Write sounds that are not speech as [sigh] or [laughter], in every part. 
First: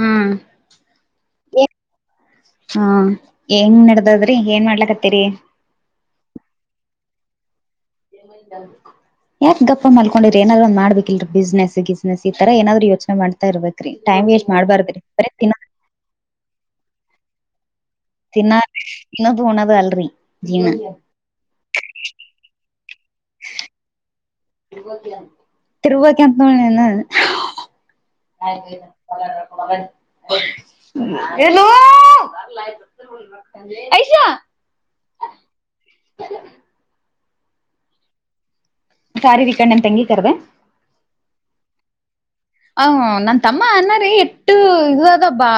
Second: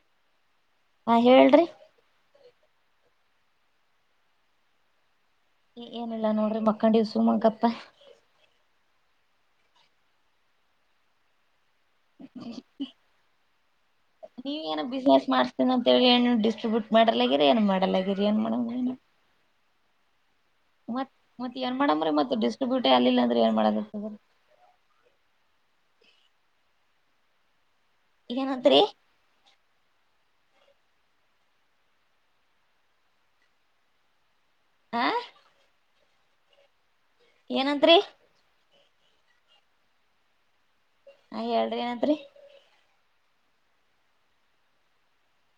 ಹ್ಮ್. ಹಾ ಹೇಳ್ರಿ. ಹಾ ಏಂಗ ನಡದದ್ರಿ ಏನ್ ಮಾಡ್ಲಕ್ತ್ತೇರಿ. ಏನಿಲ್ಲಾ ನೋಡ್ರಿ ಮಕ್ಕಂಡಿ ಸುಮ್ ಗಪ್. ಯಾಕ ಗಪ್ಪ ಮಲ್ಕೊಂಡಿರ ಏನಾರರು ಒಂದು ಮಾಡ್ಬೇಕಿಲ್ರ ಬಿಸ್ನೆಸ್. ನಸ್ ಈ ತರ ಏನಾದ್ರು ಯೋಚನೆ ಮಾಡ್ತಾ ಇರ್ಬೇಕ ರೀ ಟೈಮ್ ವೇಸ್ಟ್ ನೀವ್ ಮಾಡಬಾರ್ದ್ರಿ ಬರ ಬುಟ್ ಮಾಡಲ್ಯಾಗ್ಯರ ಏನು ಮಾಡಲ ಏನ್ ಮಾಡ ತಿನ್ನ ತಿನ್ನೋದು ಉಣದು ಅಲ್ರಿ ಜೀವನ ಮ ಮತ್ತೆ ಏನ್ ಮಾಡ ಮತ್ತೆ ಡಿಸ್ಟ್ರಿಬ್ಯೂ ಟ ಆಲ್ಲಿಲ್ಲ ಅಂದ್ರೆ ಏನ್ ಮಾಡದರ್ತದ್ರ. [inaudible] ಏನಂತ್ರಿ ಏನೋ ಐಶಾ. ಆ. [inaudible] ಏನಂದರಿ. ಕಾರಿ ವಿಕಣ್ಣನ್ ತಂಗಿ ಕರದೇ. ಹ ಹೇಳ್ರಿ ಏನಾಯ್ತ ರಿ. ಹ ನನ್ ತಮ್ಮ ಅಣ್ಣರಿ ಇಟ್ಟ ಇದ ಅದ ಬ್ಬಾ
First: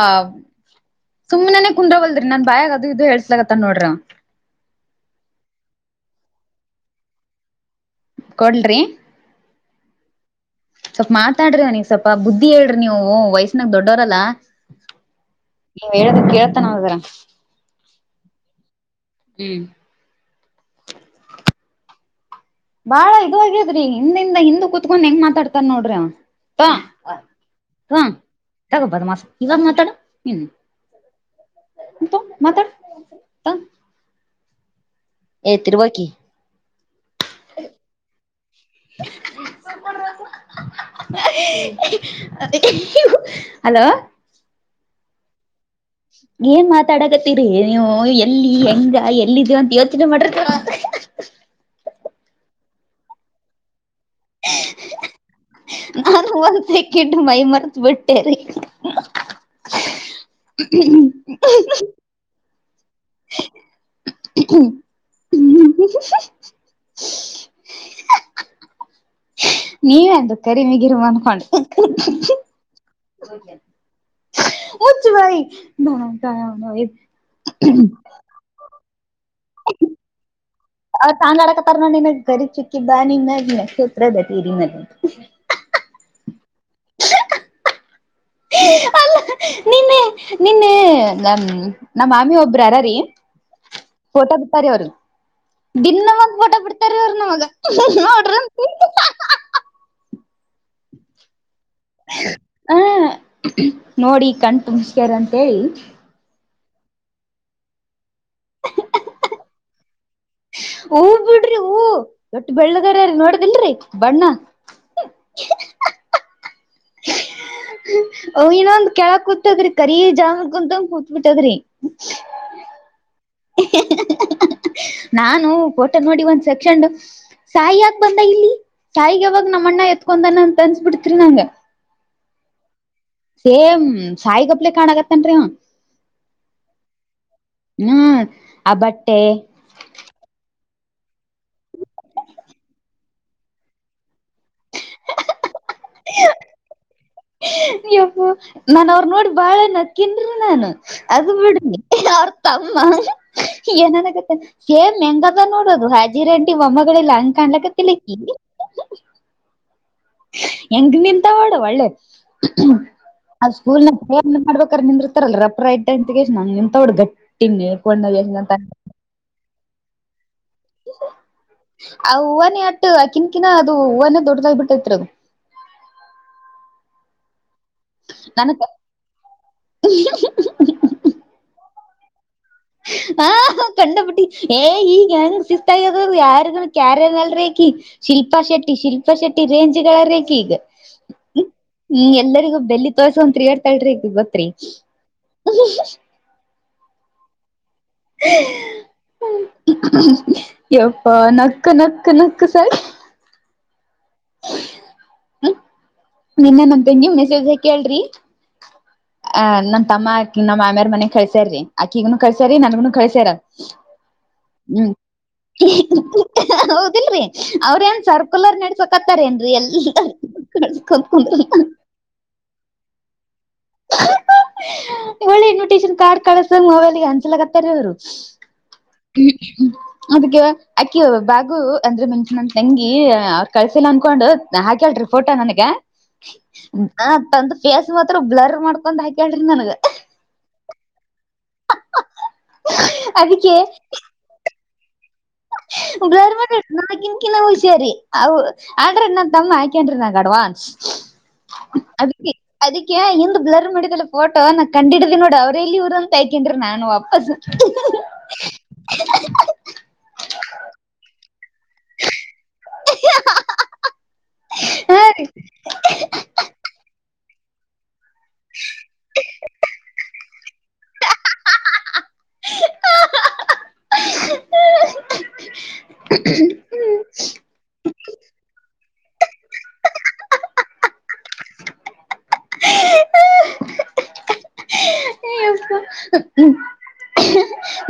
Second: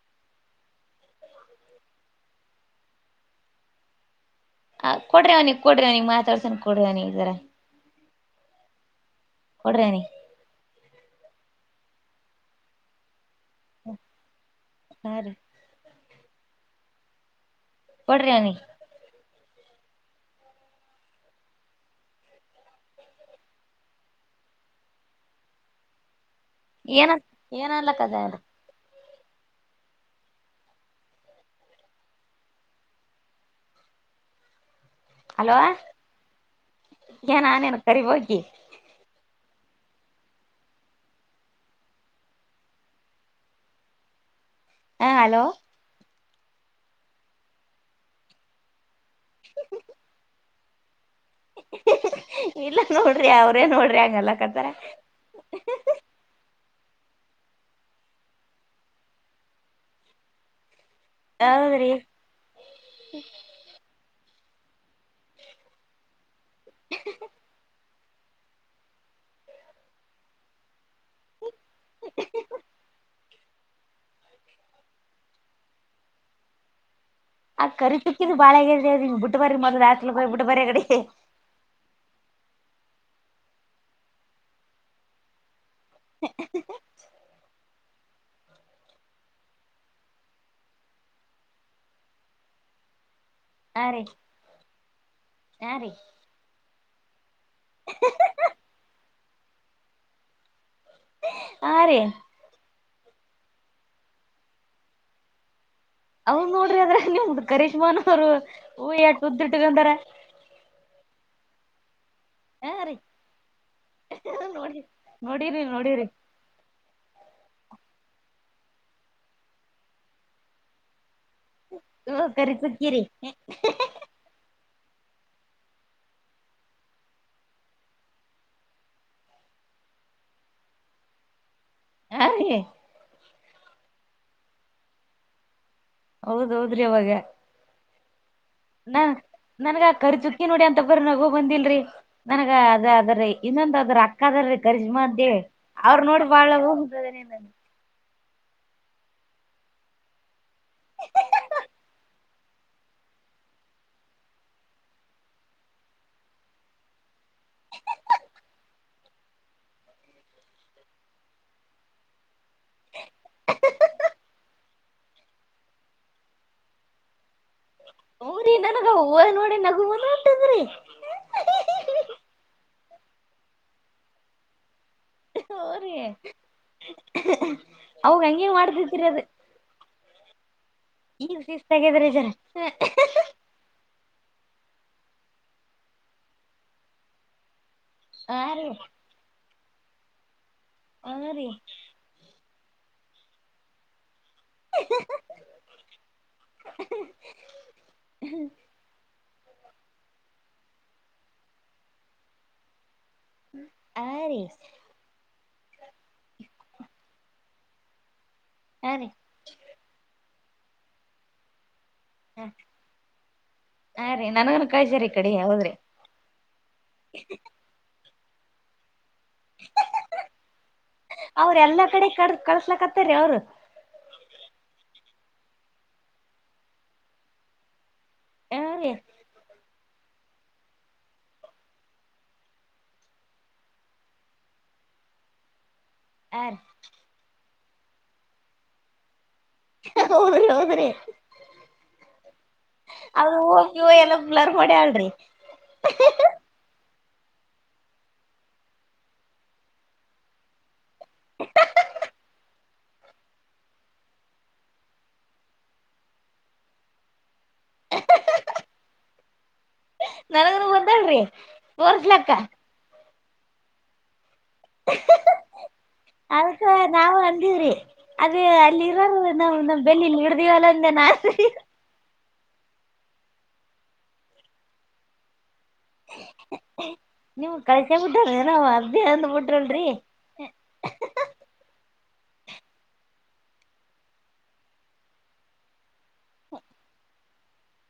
ಸುಮ್ಮ್ನೆನನೆ ಕುಂದ್ರ ಬಲ್ದ್ರಿ ನನ್ ಬಾಯಾಗ ಅದು ಇದು ಹೇಳೇಸಸ್ಲತ್ತ ನೋಡ್ರಿ ಅವ. ಹ ಕೊಡ್ರಿ ಅವನಗ್ ಕೊಡ್ರಿವ್ನಿಗ್ ಮಾತಾಡ್ಸಾನ ಕೊಡು ಅವನಿಗೆ ಜರ. ಕೋಡ್ಲಿ ರಿ. ಕೊಡ್ರಿ ಅವನಿಗೆ. ಸ್ವಲ್ಪ ಮಾತಾಡ್ರಿ ನನಿಗ್ ಸ್ವಲ್ಪ ಬುದ್ಧಿ ಹೇಳ್ರಿ ನೀವು ವಯಸ್ಸ ನಾಗ ದೊಡ್ಡವರಲ್ಲ ಹಾ ರೀ ನೀವ ಹೇಳದ ಕೇಳ್ತಾನಾವ ಜರಾ. ಕೊಡ್ರ ಅವ್ನಿಗ್. ಹ್ಮ್. ಬಾಳ ಇದ ಆಗ್ಯದ್ರಿ ಹಿಂದಿಂದ ಹಿಂದ ಕುೂತ್ಕೊಂಡ್ ಹೆಂಗ್ ಮಾತಾಡ್ತಾರ ನೋಡ್ರಿ ಅವ. ತ ಏನ ಏನಲ್ಲ [unintelligible] ಇನ್ನೊಮ್ಮೆ ಮಾತಾಡು ನಿನ್ನ್ ಮತ್ತ್ ಮಾತಾಡು [unintelligible] ಏ ಹಲೋ ತಿರ್ವಕಿ ಇಕ್ಕೇನ್ ನೀನ್ [unintelligible] ಸುಮ್ಮ್ ಕುಂದ್ರ ಅಪ್ಪು. ಹಲೋ ಹಾ ಹಲೋ. ಏನ್ ಮಾತಾಡಕತ್ತೀರಿ ನೀವು ಎಲ್ಲಿ ಹೆಂಗ ಎಲ್ಲಿ ಇದ್ದೇವ ಅಂತ ಯೋಚನೆ ಮಾಡ್ರ ಅಕ್ಕಾ. ಇಲ್ಲ ನೋಡ್ರಿ ಅವ್ರೇ ನೋಡ್ರಿ ಆ ನಾನು [unintelligible] [unintelligible] ಮೈಯಿ ಮರತ್ ಬಿಟ್ಟೇರಿ. ಹೌದ್ರಿ ಹ್ಮು [unintelligible] ನೀವೆಂದ್ ಕರಿಮಿ ಗಿರಿಮ ಅನ್ಕೊಂಡ. ಮುಚ್ಚ್ ಬಾಯಿ [unintelligible] ಆ ಕರಿ ಪಿಕ್ಕಿದ್ ಬಾಳ [unintelligible] ಬುಟ್ಟ ಬರಿ [unintelligible] ಅ ತಾನ್ ಆಡಕತ್ತಾರ್ [unintelligible] ಕರಿ ಚುಕ್ಕಿದ್ದ [unintelligible] ನಕ್ಷತ್ರದ [unintelligible] ಅಲ್ಲ್ ನಿನ್ನೆ ನಿನ್ನೆ ನನ್ ನಮ್ಮ ಮಾಮಿ ಒಬ್ರ ಯಾರ್ ರೀ ಹಾ ರೀ ಫೋಟೋ ಬಿಟ್ಟಾರಿ ಅವರ ಹಾ ರೀ ದಿನ್ನ ಒಂದ್ ಫೋಟೋ ಬಿಡ್ತಾರಿ ಅವರ ನಮಗ್. [unintelligible] ಹಾ ರೀ. ಹ ನೋಡಿ ಕಣ್ಣ್ ತುಂಬ್ಸಕೋರಿ ಅಂತ ಹೇಳಿ ಹೂ ನೋಡ್ರಿ ಅದ್ರಾಗ್ ನಿಮ್ದ ಕರೀಶ್ಮಾನ್ ಅವ್ರು ಹೂವು ಎಟ್ಟ್ ಉದ್ದ್ ಇಟ್ಕೊಂದಾರ್. ಹೂ ಬಿಡ್ರಿ ಹೂ. ಎಟ್ಟ್ ಹಾ ರೀ ಬೆಳ್ಳಗರರಿ ನೋಡಿದಿ ಇಲ್ರಿ ಬಣ್ಣ. ನೋಡಿ ನೋಡಿರಿ ನೋಡಿರಿ ಹ ಅವ ಇನ್ನೊಂದ್ ಕೆಳ ಕೂತದ್ರಿ ಕರಿ [unintelligible] ಕುಂತಂಗ ಕೂತ್ ಬಿಟ್ಟದ್ರಿ ಅ ಕರೀ ಚುಕ್ಕಿರಿ. ನಾನು ಫೋಟೊ ನೋಡಿ ಒಂದ್ ಸಕ್ಷಂಡು ಸಾಯಿ ಯಾಕ್ ಬಂದ ಇಲ್ಲಿ ಸಾಯಿಗೆ ಯವಾಗ ನಮ್ಮ ಅಣ್ಣ ಎತ್ಕೊಂಡಾನ ಅಂತ ಅನ್ಸ್ಬಿಡ್ತ್ರಿ ನಂಗ. ಹಾ ರೀ. ಸೇಮ್ ಸಾಯಿಗತ್ಲೆ ಕಾಣಾಕತ್ತಾನ್ರಿ ಅವ್. ಹೌದ ಹೌದ್ರಿ ಅವಾಗ ಹ್ಮ್ ಆ ನಾ ಬಟ್ಟೆ ನನ್ಗ ಆ ಕರಿ ಚುಕ್ಕಿ ನೋಡಿ ಅ [unintelligible] ನಗು ಬಂದಿಲ್ರಿ ನನಗ ಅದ ಅದ್ರೀ ಇನ್ನೊಂದ ಅದ್ರ ಅಕ್ಕಾ ಅದರೀ ಕರೀಷ್ಮ ಅಂತ ಹೇಳಿ ಅವ್ರ ನೋಡಿ ಬಾಳ [unintelligible] ನಾನ ಅವ್ರ ನೋಡಿ ಬಾಳ ನಕ್ಕಿನ್ರಿ ನಾನ್ ಅದು ಬಿಡಿ ಅವ್ರ ತಮ್ಮ ಏನ್ ಅನಾಕತ್ತಾನ್ ಏನ್ ಹೆಂಗದ ನೋಡೋದು ಹಾಜಿರಂಟಿ ಮಮ್ಮಗಳ್ ಇಲ್ಲ ಹಂಗ್ ಕಾನ್ಲಾಕತ್ತಿಲ್ ಇಕ್ಕಿ ಹೆಂಗ ನಿಂತಾಳ್ ನೋಡ್ ಒಳ್ಳೆ ಆ ಸ್ಕೂಲ್ನ್ಯಾಗ್ ಫೋನ್ ಹೆಂಗ್ ಮಾಡಬೇಕ್ [unintelligible] ನಿಂದಿರ್ತಾರಲ್ಲ [unintelligible] [unintelligible] ಆ ಹೂವಾನೇ ಅಟ್ಟ ಆಕಿನ್ಕಿನ ಅದು ಹೂವಾನೇ ದೊಡ್ಡದಾಗ ಬಿಟ್ಟೈತ್ರಿ ಅದು. ಹು ರೀ ಅವಾಗ ಹಂಗೆ ನನಗ್ ಮಾಡ್ತಿತ್ರಿ ಅದ್. ಈಗ ಶಿಸ್ತ ಆಗದರೀ ಜರಾ. ಹ ಕಂಡ ಪುಟ್ಟಿ ಏ ಈಗ್ ಹೆಂಗ್ ಶಿಸ್ತ್ [unintelligible] ಕ್ಯಾರ್ [unintelligible] ಶಿಲ್ಪಾ ಆ ರೀ ಶೆಟ್ಟಿ, ಶಿಲ್ಪಾ ಶೆಟ್ಟಿ ರೇಂಜ [unintelligible] ಆ ರೀ ಹ್ಮು ಎಲ್ಲರಿಗೂ ಬೆಲ್ಲಿ ತೋರ್ಸಕ್ಕೊಂತ ತಿರ್ಗಯಾಡ್ತಾಡ್ರಿ [unintelligible] ತ್ರಿ [unintelligible] [unintelligible] ಯಪ್ಪ ನಕ್ಕ ನಕ್ಕ ನಕ್ಕ ಸರಿ [inaudible] ಹ್ಮ್ ನೆನ್ನೆ ನನ್ ತೆಂಗಿ ಒಂದ್ ಮೆಸೇಜ್ ಹಾಕಿಯಳ್ ರಿ ಆ ರೀ ಆ ನನ್ ತಮ್ಮ ನಮ್ಮ್ ಮಾಮ್ಯಾರ್ ಮನೆಗ್ ಕಳ್ಸ್ಯಾರಿ ಆಕಿಗುನು ಕಳ್ಸ್ಯಾರಿ ನಂಗುನು ಕಳ್ಸ್ಯಾರ ಆ ರೀ ನನಗನು ಹ್ಮ್ ಕಳ್ಸ್ಯಾರ ಈ ಕಡೆ ಹೌದ್ರಿ ಹೌದಿಲ್ ರಿ ಅವ್ರೇನ್ ಸರ್ಪ ಮಕ್ಕಲರ್ ನೆಡ್ಸಕ್ ಹತ್ತಾರ ಏನ್ರಿ ಎಲ್ಲಾರ [unintelligible] ಕಳ್ಸ್ಲಕ್ ಹತ್ತರಿ ಅವ್ರು ಒಳ್ಳೆ ಇನ್ವಿಟೇಷನ್ ಕಾರಡ್ತಾರಾ ಸುಮ್ನ್ ಮೊಬೈಲ್ಗೆ ಹಂಚೋಲಾಗತ್ತಾರೆ ಅವ್ರು ಏನ ರಿ ಅದಕ್ಕೆ ಅಕಿ ಬಾಗು ಅಂದ್ರೆ ಮುಂಚಂದ ತಂಗಿ ಅವ್ರರು ಕಳ್ಸಿಲ್ಲ ಅನ್ಕೊಂಡು ಹಾಕ್ಯಾಳ್ ರಿ ಫೋಟೋ ನನ್ಗ ಆ ರೀ ಫೇಸ್ ಮಾತ್ರ ಬ್ಲರ್ ಮಾಡ್ಕೊಂಡ್ ಹಾಕಿ ಹೌದ್ರಿ ಹೌದ್ರಿ ಅದಕ್ಕೆ ಅವ್ರ [unintelligible] ಎಲ್ಲ ಬ್ಲರ್ ಮಾಡಿಳ್ರಿ ಹ ಹ ಸೇರಿ [unintelligible] ನನ್ ತಮ್ಮ ಹಾಕನ್ ರಿ ನಂಗ ಅಡ್ವಾನ್ಸ್ ಅದಿಕ್ಕೆ ಅದಕ್ಕೆ ಇಂದು ಬ್ಲರ್ ಮಾಡಿದಲ್ಲ ಫೋಟೋ ನಾ ಕಂಡಿದ್ದಿ ನೋಡ್ ಅವ್ರ ಎಲ್ಲಿ ಯುರು ಅಂತ [unintelligible] ನಾನು ವಾಪಸ್ ನನಗನು ಬಂದಾಳಿ ತೋರ್ಸಲಕ್ಕ [inaudible] ಹಾ ರೀ ಅದಕ್ಕ ನಾವು ಅಂದೀವ್ರಿ ಅದೇ ಅಲ್ಲಿ ಇರಲ್ ನಾವು ನಮ್ಮ್ ಬೆಲ್ಲಿಲ್ಲಿ ಹಿಡ್ದವಲ್ಲ ಅಂದೇನ್ ಆಸತಿ ನಿವು ಕಳಸೆ ಬಿಟ್ಟರೆನವ ರಿ ಅಂದು ಬಿಟಲ್ರಿ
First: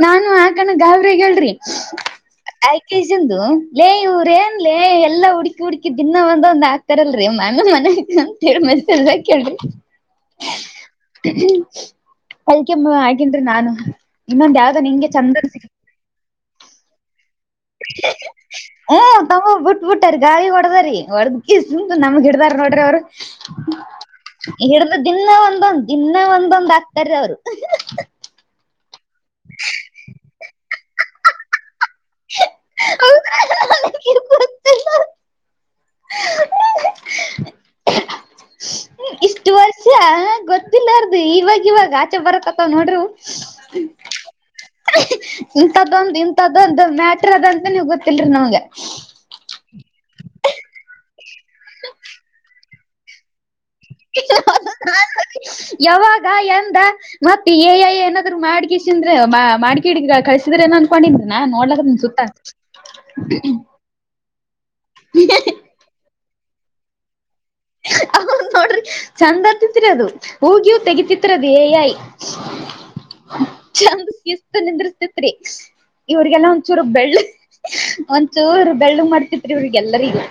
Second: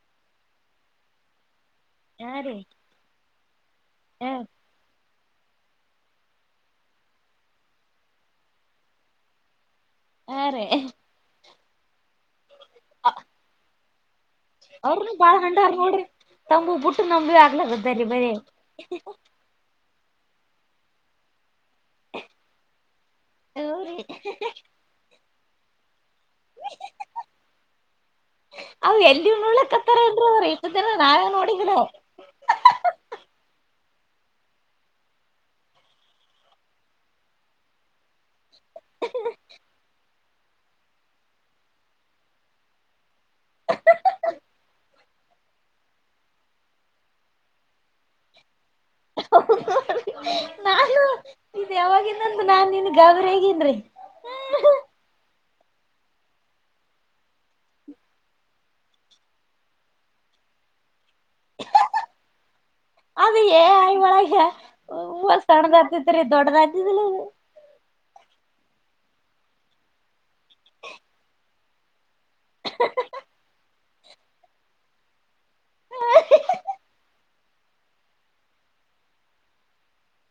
ನಾನು ಆಕಣ ಗಾಬ್ರಿಗ್ ಹೇಳ್ರಿ ಹಾ ರೀ ಆಯ್ಕೆಜಂದು ಲೇ ಹಾ ಇವ್ರೇ ಏನ್ಲೇ ಎಲ್ಲ ಹುಡ್ಕಿ ಹುಡ್ಕಿ ದಿನಾ ಒಂದಂದ ಆಕ್ತಾರಲ್ರರಿ ಮಮ್ಮ ಮನ್ಯ ಅಂತೇಳಿ ಮೆಸೇಜ್ ಹಾಕ್ಯಾಳ್ರಿ ಹಾ ರೇ ಅಲ್ಕಮ್ಮ ಆಗೇನ್ ರಿ ನಾನು ಇನ್ನೊಂದ್ ಯಾವ್ದೋ ನಿಂಗೆ ಅವ್ರನು ಬಾಳ ಚಂದ ಹಂಡ ನೋಡ್ರಿ ತಂಬು ಬುಟ್ಟು ನಂಬ ಆಗಲ ಗ್ದರಿ ಬರ ಹ್ಮ್ ತಮ್ಮ ಬಿಟ್ ಬಿಟ್ಟಾರಿ ಗಾಳಿ ಹೊಡದ್ರೀ ಹೊಡದಂ ನಮಗ ಹಿಡ್ದಾರ ನೋಡ್ರಿ ಅವರು ಹೌರಿ ಹಿಡಿದ ದಿನ್ನ ಒಂದೊಂದ್ ದಿನ್ನ ಒಂದೊಂದ್ ಆಕ್ತಾರ್ ರಿ ಅವರು ಅ ಎಲ್ಲಿ ನೋಲಕ್ತರೆ ಇನ ನಾವ ನೋಡಿದ್ದರು [unintelligible] [unintelligible] ಇಷ್ಟು ವರ್ಷ ಗೊತ್ತಿಲ್ಲ ಅರ್ದು ಇವಾಗ ಇವಾಗ ಆಚೆ ಬರತ್ತತ್ತವ ನೋಡ್ರರು [inaudible] ಇಂಥದೊಂದು ಇಂಥದ್ದೊಂದು ಮ್ಯಾಟರ್ ಅದಂತ ನೀವ ಗೊತ್ತಿಲ್ರರಿ ನಮ್ಗೆ ನಾನು ಇದ್ ಯಾವಾಗಿಂದಂತ ನಾ ನಿನ್ ಗಾಬ್ರಿ ಆಗಿ [unintelligible] [inaudible] ಯಾವಾಗ ಎಂದ ಮತ್ತೆ ಏಯ ಏನಾದ್ರು ಮಾಡಗ ಸಿಿಂದ್ರೆ ಮಾಡ್ಕಿ ಹಿಡಗ ಕಳಸಿದ್ರೆ ನನ್ ಕೊಂಡಿದ್ರನಾ ನೋಡ್ಲಾಕತಿನ್ ನಿಮ್ ಸುತ್ತ ಅವಿ ಏ ಆಯ ವಳಗ [unintelligible] ದೊಡ್ಡದಾಗಿ ಹ ನೋಡ್ರಿ ಚಂದ ಅತ್ತತಿರ ಅದು ಹೂಗಿಯೂ ತೆಗಿತಿತ್ರದು ಏ ಐ [inaudible] ಚಂದು ಶಿಸ್ತ ನಿದಿರ್ಸ್ತಿತ್ತು ರಿ ಇವ್ರಿಗೆಲ್ಲ ಒಂದಚೂರು ಬೆಳ್ಳು ಒಂದಚೂರು ಬೆಳ್ಳು ಮಾಡ್ತಿತ್ರಿ ಇವ್ರಿಗೆಲ್ಲರಿಗೂ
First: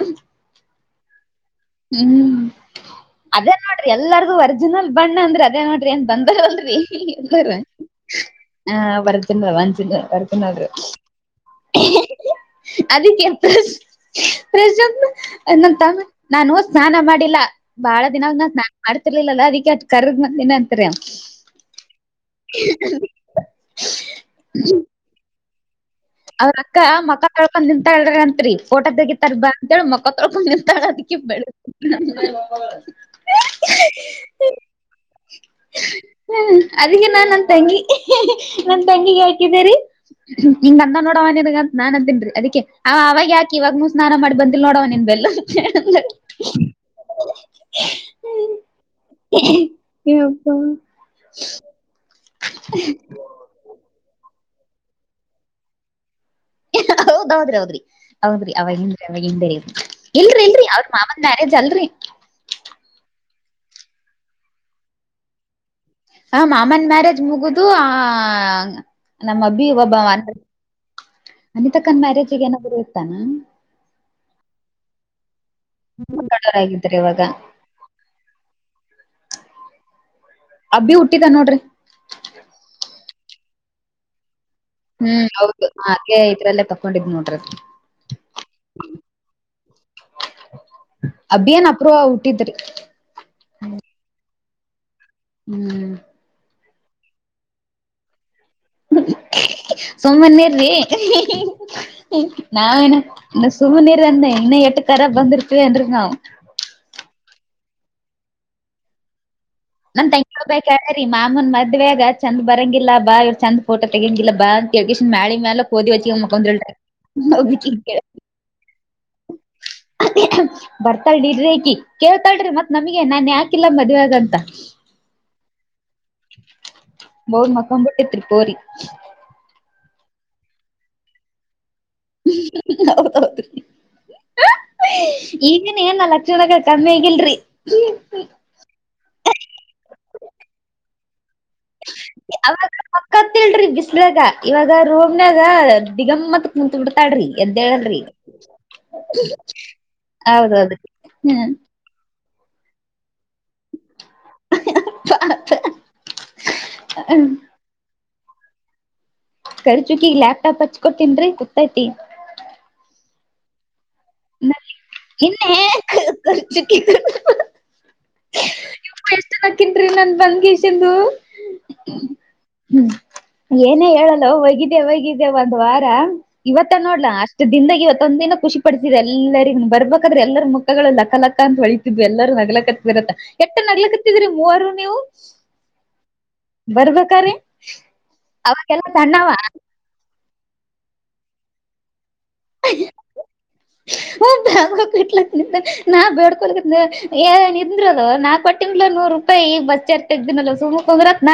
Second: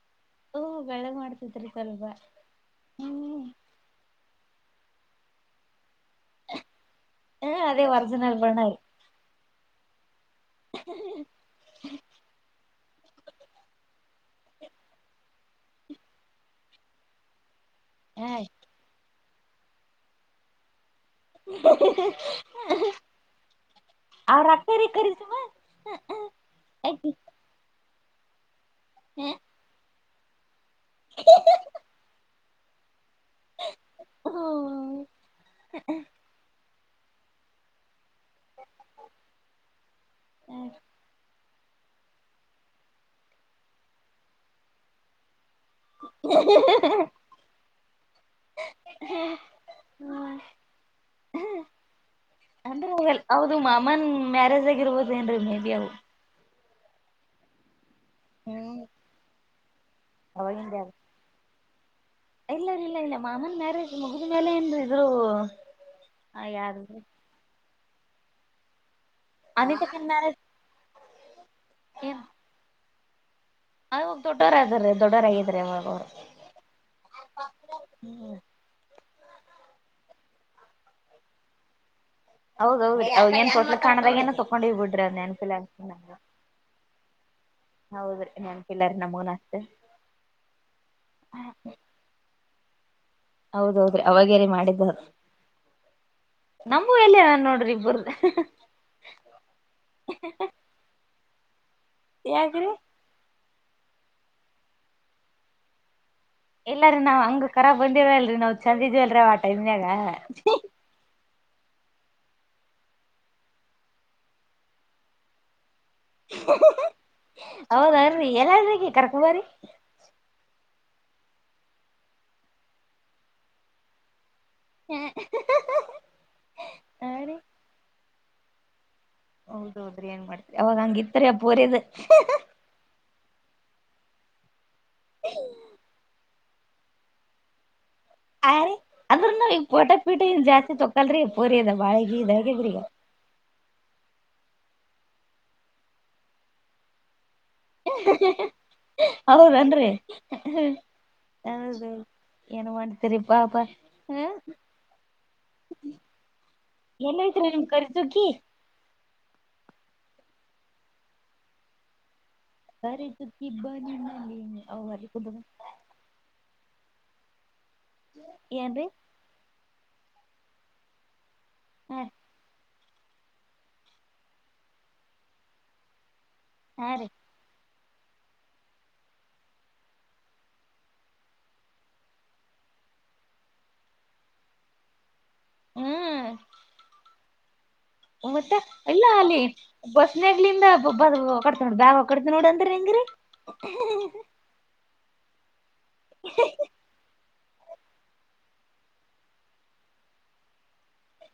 ದು ಬೆಳೆಗ್ ಮಾಡಿ ಹ್ಮ್ ಅದೇ ನೋಡ್ರಿ ಎಲ್ಲಾರಗು ಒರ್ಜಿನಲ್ ಬಣ್ಣ ಅಂದ್ರೆ ಅದೇ ನೋಡ್ರಿ ಏನ್ ಬಂದಾರಲ್ರಿ ಹ ಅದೇ ಒರಿಜಿನಲ್ ಬಣ್ಣ ರೀ ಬರ್ತೀನ್ಿ ರ ಒನ್ಸನ್ ಬರ್ತಿ ನ್ನಾದರು ಅದಕ್ಕೆ ಪ್ರಜ ನ ತ ನಾನು ಸ್ನಾನ ಮಾಡಿಲ್ಲ ಬಾಳ ದಿನವ ಹ ನಾನ್ ಸ್ನಾನ ಮಾಡ್ತಿರ್ಲಿಲ್ಲಲ್ಲ ಅದಿಕ್ಕೆ ಅ ಕರ್ದ ಬಂದಿನ ಅಂತತ್ರಿ ಅವ ರಾಕ್ತರಿೀ ಕಿಸು ಮ ಅವ್ರ ಅಕ್ಕ ಮಕ್ಕ ಕಳ್ಕೊಂಡ್ ನಿಂತ ಹೇಳ್ರ ಅಂತ್ರಿ ಫೋಟೋ ತೆಗಿಿತಾರ ಬಾ ಅಂತ ಹೇಳಿ ಮಕ್ಕ ತಾಣತಿಕ್ಕೆ ಬೆಡ ಹೌ ಅದಗ ನಾನ್ ನನ್ ತಂಗಿ ನನ್ ತಂಗಿಿಗೆ ಹ್ಮ ಹಾಕಿದ್ದೀರಿಂಗಂದ ಸ್ನಾನ ಅನ್ ತಿನ್ಿ ಅದಿ ಅವಾಗ ಯಾಕಿ ಇವಾಗ ಸ್ನಾನ ಮಾಡಿ ಬಂದಿಲ್ ನೋಡವ ನಿನ್ ಬೆಲ್ಲ ಹ ಹ್ಮ ಯಪ್ಪಾ ಅಂದ್ರೆ ಹೋಗಲ್ ಹೌದು ಮಾಮನ್ ಮ್ಯಾರೇಜ್ ಆಗಿರ್ಬೋದ ಏನ್ರೀ ಮೇ ಬಿಿ ಅವವು ಹೌದ್ೌದ್ರಿ ಹೌದ್ರಿ ಹೌದ್ರಿ ಹ್ಮ್ ಅವಾಗನ್್ರಿ ಅವಾಗ ಹಿಂದೇ ಇಲ್ರಿ ಇಲ್ರಿ ಅವ್ರ ಮಾಮನ ಮ್ಯಾರೇಜ್ ಅಲ್ರರಿ ಇಲ್ಲಾರ ಇಲ್ಲ ಇಲ್ಲ ಮಾಮನ ಮ್ಯಾರೇಜ ಮುಗಿದ ಮೇಲೆ ಏನ್ ಇದ್ರು ಹ ಯಾರು ಮಾಮನ್ ಮ್ಯಾರೇಜ್ ಮುಗದು ಆ ಅಮ್ಮಬ ಒಬ್ಬ ಅನಿತಕ್ಕನ್ ಮಾಡ ಮ್ಯಾರೇಜ್ ಅನಿತಕನ್ ಮ್ಯಾರೇಜ್ಗ ಏನಾದ್ರು ಇರ್ತ್ತಾನ ದೊಡ್ಡರ ದೊಡ್ಡರ ಆ ತುಂಬಾ ಕಡರಾಗಿದ್ರೆ ಇವಾಗ ಅಬ್ಬಿ ಹುಟ್ಟಿದ ನೋಡ್ರಿ ಅವ ಏನ್ೋಟ್ ಕಾಣದಾಗ ನ ಹ್ಮ್ ಹೌದು ಅದೆ ಇದ್ರಲ್ಲೇ ಪಕ್ಕೊಂಡಿದ್ ನೋಡ್ರಿ ಹೌದ್ರಿ ನೆನ್ಪಿಲ್ಲರಿ ನಮಗನ್ ಅಷ್ಟೆ ಅಭಿಯನ್ ಅಪ್ರೂ ಹುಟ್ಟಿದ್ರಿ ಹೌದೌದ್ರಿ ಅವಾಗ್ಯರಿ ಮಾಡಿದ್ದ ಹ್ಮ್ ನಮೂ ಎಲ್ಲ ನೋಡ್ರಿ ಇಬ್ರ್ದ ಸುಮ್ಮನೇಿ ಯಾಕ್ರಿ ನಾವೇನ ಸುಮ ನೀರು ಅಂದೆ ಇನ್ನ ಎಷ್ಟು ತರ ಬಂದರುತ ನವು ಎಲ್ಲರೀ ನಾವ್ ಹಂಗ ಕರ ಬಂದಿವಲ್ರರಿ ನಾವ್ ಚಂದಜ್ ಅಲ್ರ ನನ್ ತೆಂಗಳ ಬೇಕ ಹೇಳ್ರೀಮ್ಮ ಅಮ್ಮನ್ ಮದ್ವೆಗ ಚಂದ ಬರಂಗಿಲ್ಲ ಬಾ ಇವ್ ಚಂದ ೋಟೋ ತೆಗಂಗಿಲ್ಲ ಬಾ ಯಕೇಶನ್ ಮ್ಯಾಳಿ ಮ್ಯಾಲ ಹೋದ ಮುಕ್ಕೊಂತ ಹೌದನ್ರಿ ಎಲ್ಲಾರಿಗೆ ಕರ್ಕೊಂಬರಿ ಬರ್ತಾಳಿ ಇ್ರಕಿ ಕೇಳ್ತಾಳ್ರಿ ಮತ್ ನಮಗೆ ನಾನ ಯಾಕಿಲ್ಲ ಮದ್ವೆಾಗ ಅಂತ ಹ್ಮ್ ಬೌದ ಮಕ್ಕೊ್ಬುಟ್ಟಿತ್ರಿ ಪೋರಿ ಹೌದೌದ್ರಿ ಏನ್ ಮಾಡ್ತ್ರಿ ಅವಾಗ ಹಂಗಿತ್ರಿ ಪುರ್ ಹೌದೌದು ಈಗೇನ್ ಏನ್ ಲಕ್ಷಣಗಳು ಕಮ್ಮಿ ಆಗಿಲ್ರಿ ಅದ್ರ ನ ಈಗ ಪೋಟೆ ಪೀಟೆ ಜಾಸ್ತಿ ತೊಕಲ್ರಿ ಅವಾಗ ಪಕ್ಕತ್ಲ್ಿ ಬಿಸಲಾಗ ಇವಾಗ ರೋಮ್ನ್ಾಗ ದಿಗಮತ್ ಕುತ್ ಬಿಡ್ತಾಡ್ರಿ ಹೌದನ್ರಿ ಹೌದೌದ್ರಿ ಹ್ಮ್ ಹೌದು ನ ಮಾಡಟ ತಿ್ರೀಪಾಪ ಹ ಎಲ್ಲ ಐತ್ ನಿಮ್ ಕರಿತುಕಿ ಕರ್ ಚುಕಿ ಈಗ ಲ್ಯಾಪ್ಟಾಪ್ ಹಚ್ಕೊತನ್ರಿ ಗೊತ್ತೈತಿ ಸರಿ ಸುಕ್ಕಿಬ್ಬ ನಿ ಇನ್ನ ಹ ಕುರ್ ಚುಕ್ಕ ಏನ್ರೀ ರಿ ನನ್ ಬನಕೆ ಸಿಂಧು ಹ ಹ್ಮ್ ಏನೇ ಹೇಳಲ್ಲ ಒಗಿದೆ ಒಗಿದೆೆ ಒಂದ್ ವಾರ ಇವತ್ತ ಹಾ ರೀ ನೋಡ್ಲಾ ಅಷ್ಟು ದಿನದಾಗ ಇವತ್ತು ತಂದೆ ಖುಷಿ ಪಡಿಸಿದೆ ಎರಿಗ ಬರ್ಬೇಕಾದ್ರೆ ಎಲ್ಲರ ಮುಖಗಳು ಲಕ್ಕಲಕ್ಕ ಅಂತ ಹೊಳಿತಿದ್ ಎಲ್ಲರೂ ನಗ್ಲಕ್ಕ ಬತ್ತ ಎಟ್ಟ ನಡಿಯಕತ್ತಿದರಿ ಮೂವರು ನೀವು ಹ್ಮ್ ಬರ್ಬೇಕ್ರೀ ಮತ್ತೆ ಅವಾಗೆಲ್ಲ ಇಲ್ಲ ಸಣ್ಣವ ಅಲ್ಲಿ ಬಸ್ನಗ್ಲಿಂದ ಕತ ನೋ ಬ್ಯಾಗ [unintelligible] [unintelligible] ತಿಂದ್ರದು ನಾಕಕ್ ಪಟ್ಟಿಲ ನೂರ್ ರೂಪಾಯಿ ಬಸ್ರ್ ತಗ್ದಿನಲ್ಲ ಸುಮಕ್ ಹ್ರತ್ನ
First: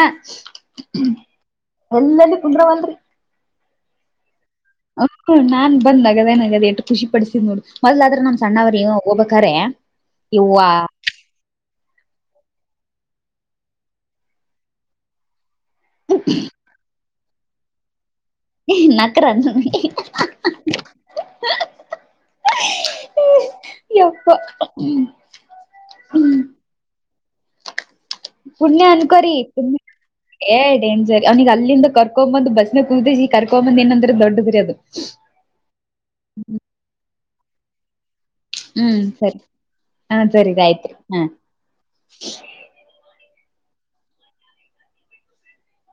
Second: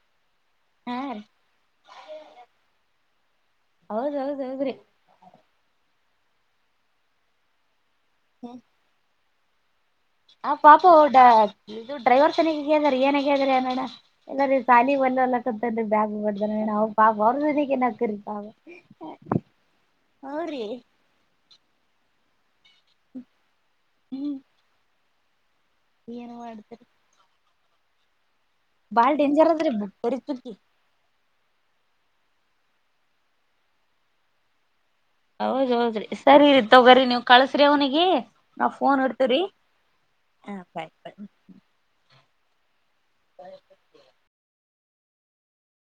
ಹಾ ಎಲ್ಲಲ್ಲಿ ಕುಗ್ರ ಮನ್ರಿ ಹೌದೌದು ಹ ನಾನ್ ಬಂದ್ಗಗದೇ ನಗದ ಎಷ್ಟು ಖುಷಿ ಪಡಿಸಿದ್ ನೋಡು ಮೊದ್ದ ಆದ್ರ ನಮ್ ಹ್ಮ್ ಸಣ್ಣವರೇೋಗಬ ಕರೆ ಆ ಪಪಾವಡ ಇದು ಡ್ರೈವರ್ ತನಿಗೆ ಕ ಹೇಳದ್ರ ಏನ ಕ ಹೇಳದ್ರ ಅನಡ ಎಲ್ಲ ಸಾಲಿ ಒಲ್ಲಲ್ಲ [unintelligible] ನಕರ ಅವ್ರಿ ಎಪ್ಪ ಏನ ಮಾಡ [unintelligible] ಪುಣ್ಯ ಅನುಕರಿ ಡೇಂಜರ್ ಪುಣ ಅದ್ರಿ ಬರಿ ಚುಕ್ಕಿ ಡೆಂಜರ್ ಅವನಗ್ ಅಲ್ಲಿಂದ ಕರ್ಕೊ ಬಂದು ಬಸ್ಸನ ಕುದ್ದ ಈ ಕರ್ಕೊಂಬಂದ ಏಂದ್ರ ದೊಡ್ಡದ್ರಿ ಅದು ಹೌದ್ ಹೌದ್ರಿ ಸರಿ ರೀ ತೋಗ್ರಿ ನೀವ್ ಕಳ್ಸ್ರಿ ಅವ್ನಿಗೆ ನಾವ್ ಫೋನ್ ಹ್ಮ್ ಸರಿ ಇಡ್ತವ್ರಿ ಹಾ ಸರಿ ಹ ಆಯ್ತ್ ಬಾಯ್ ಬಾಯ್ ಹಾ [unintelligible]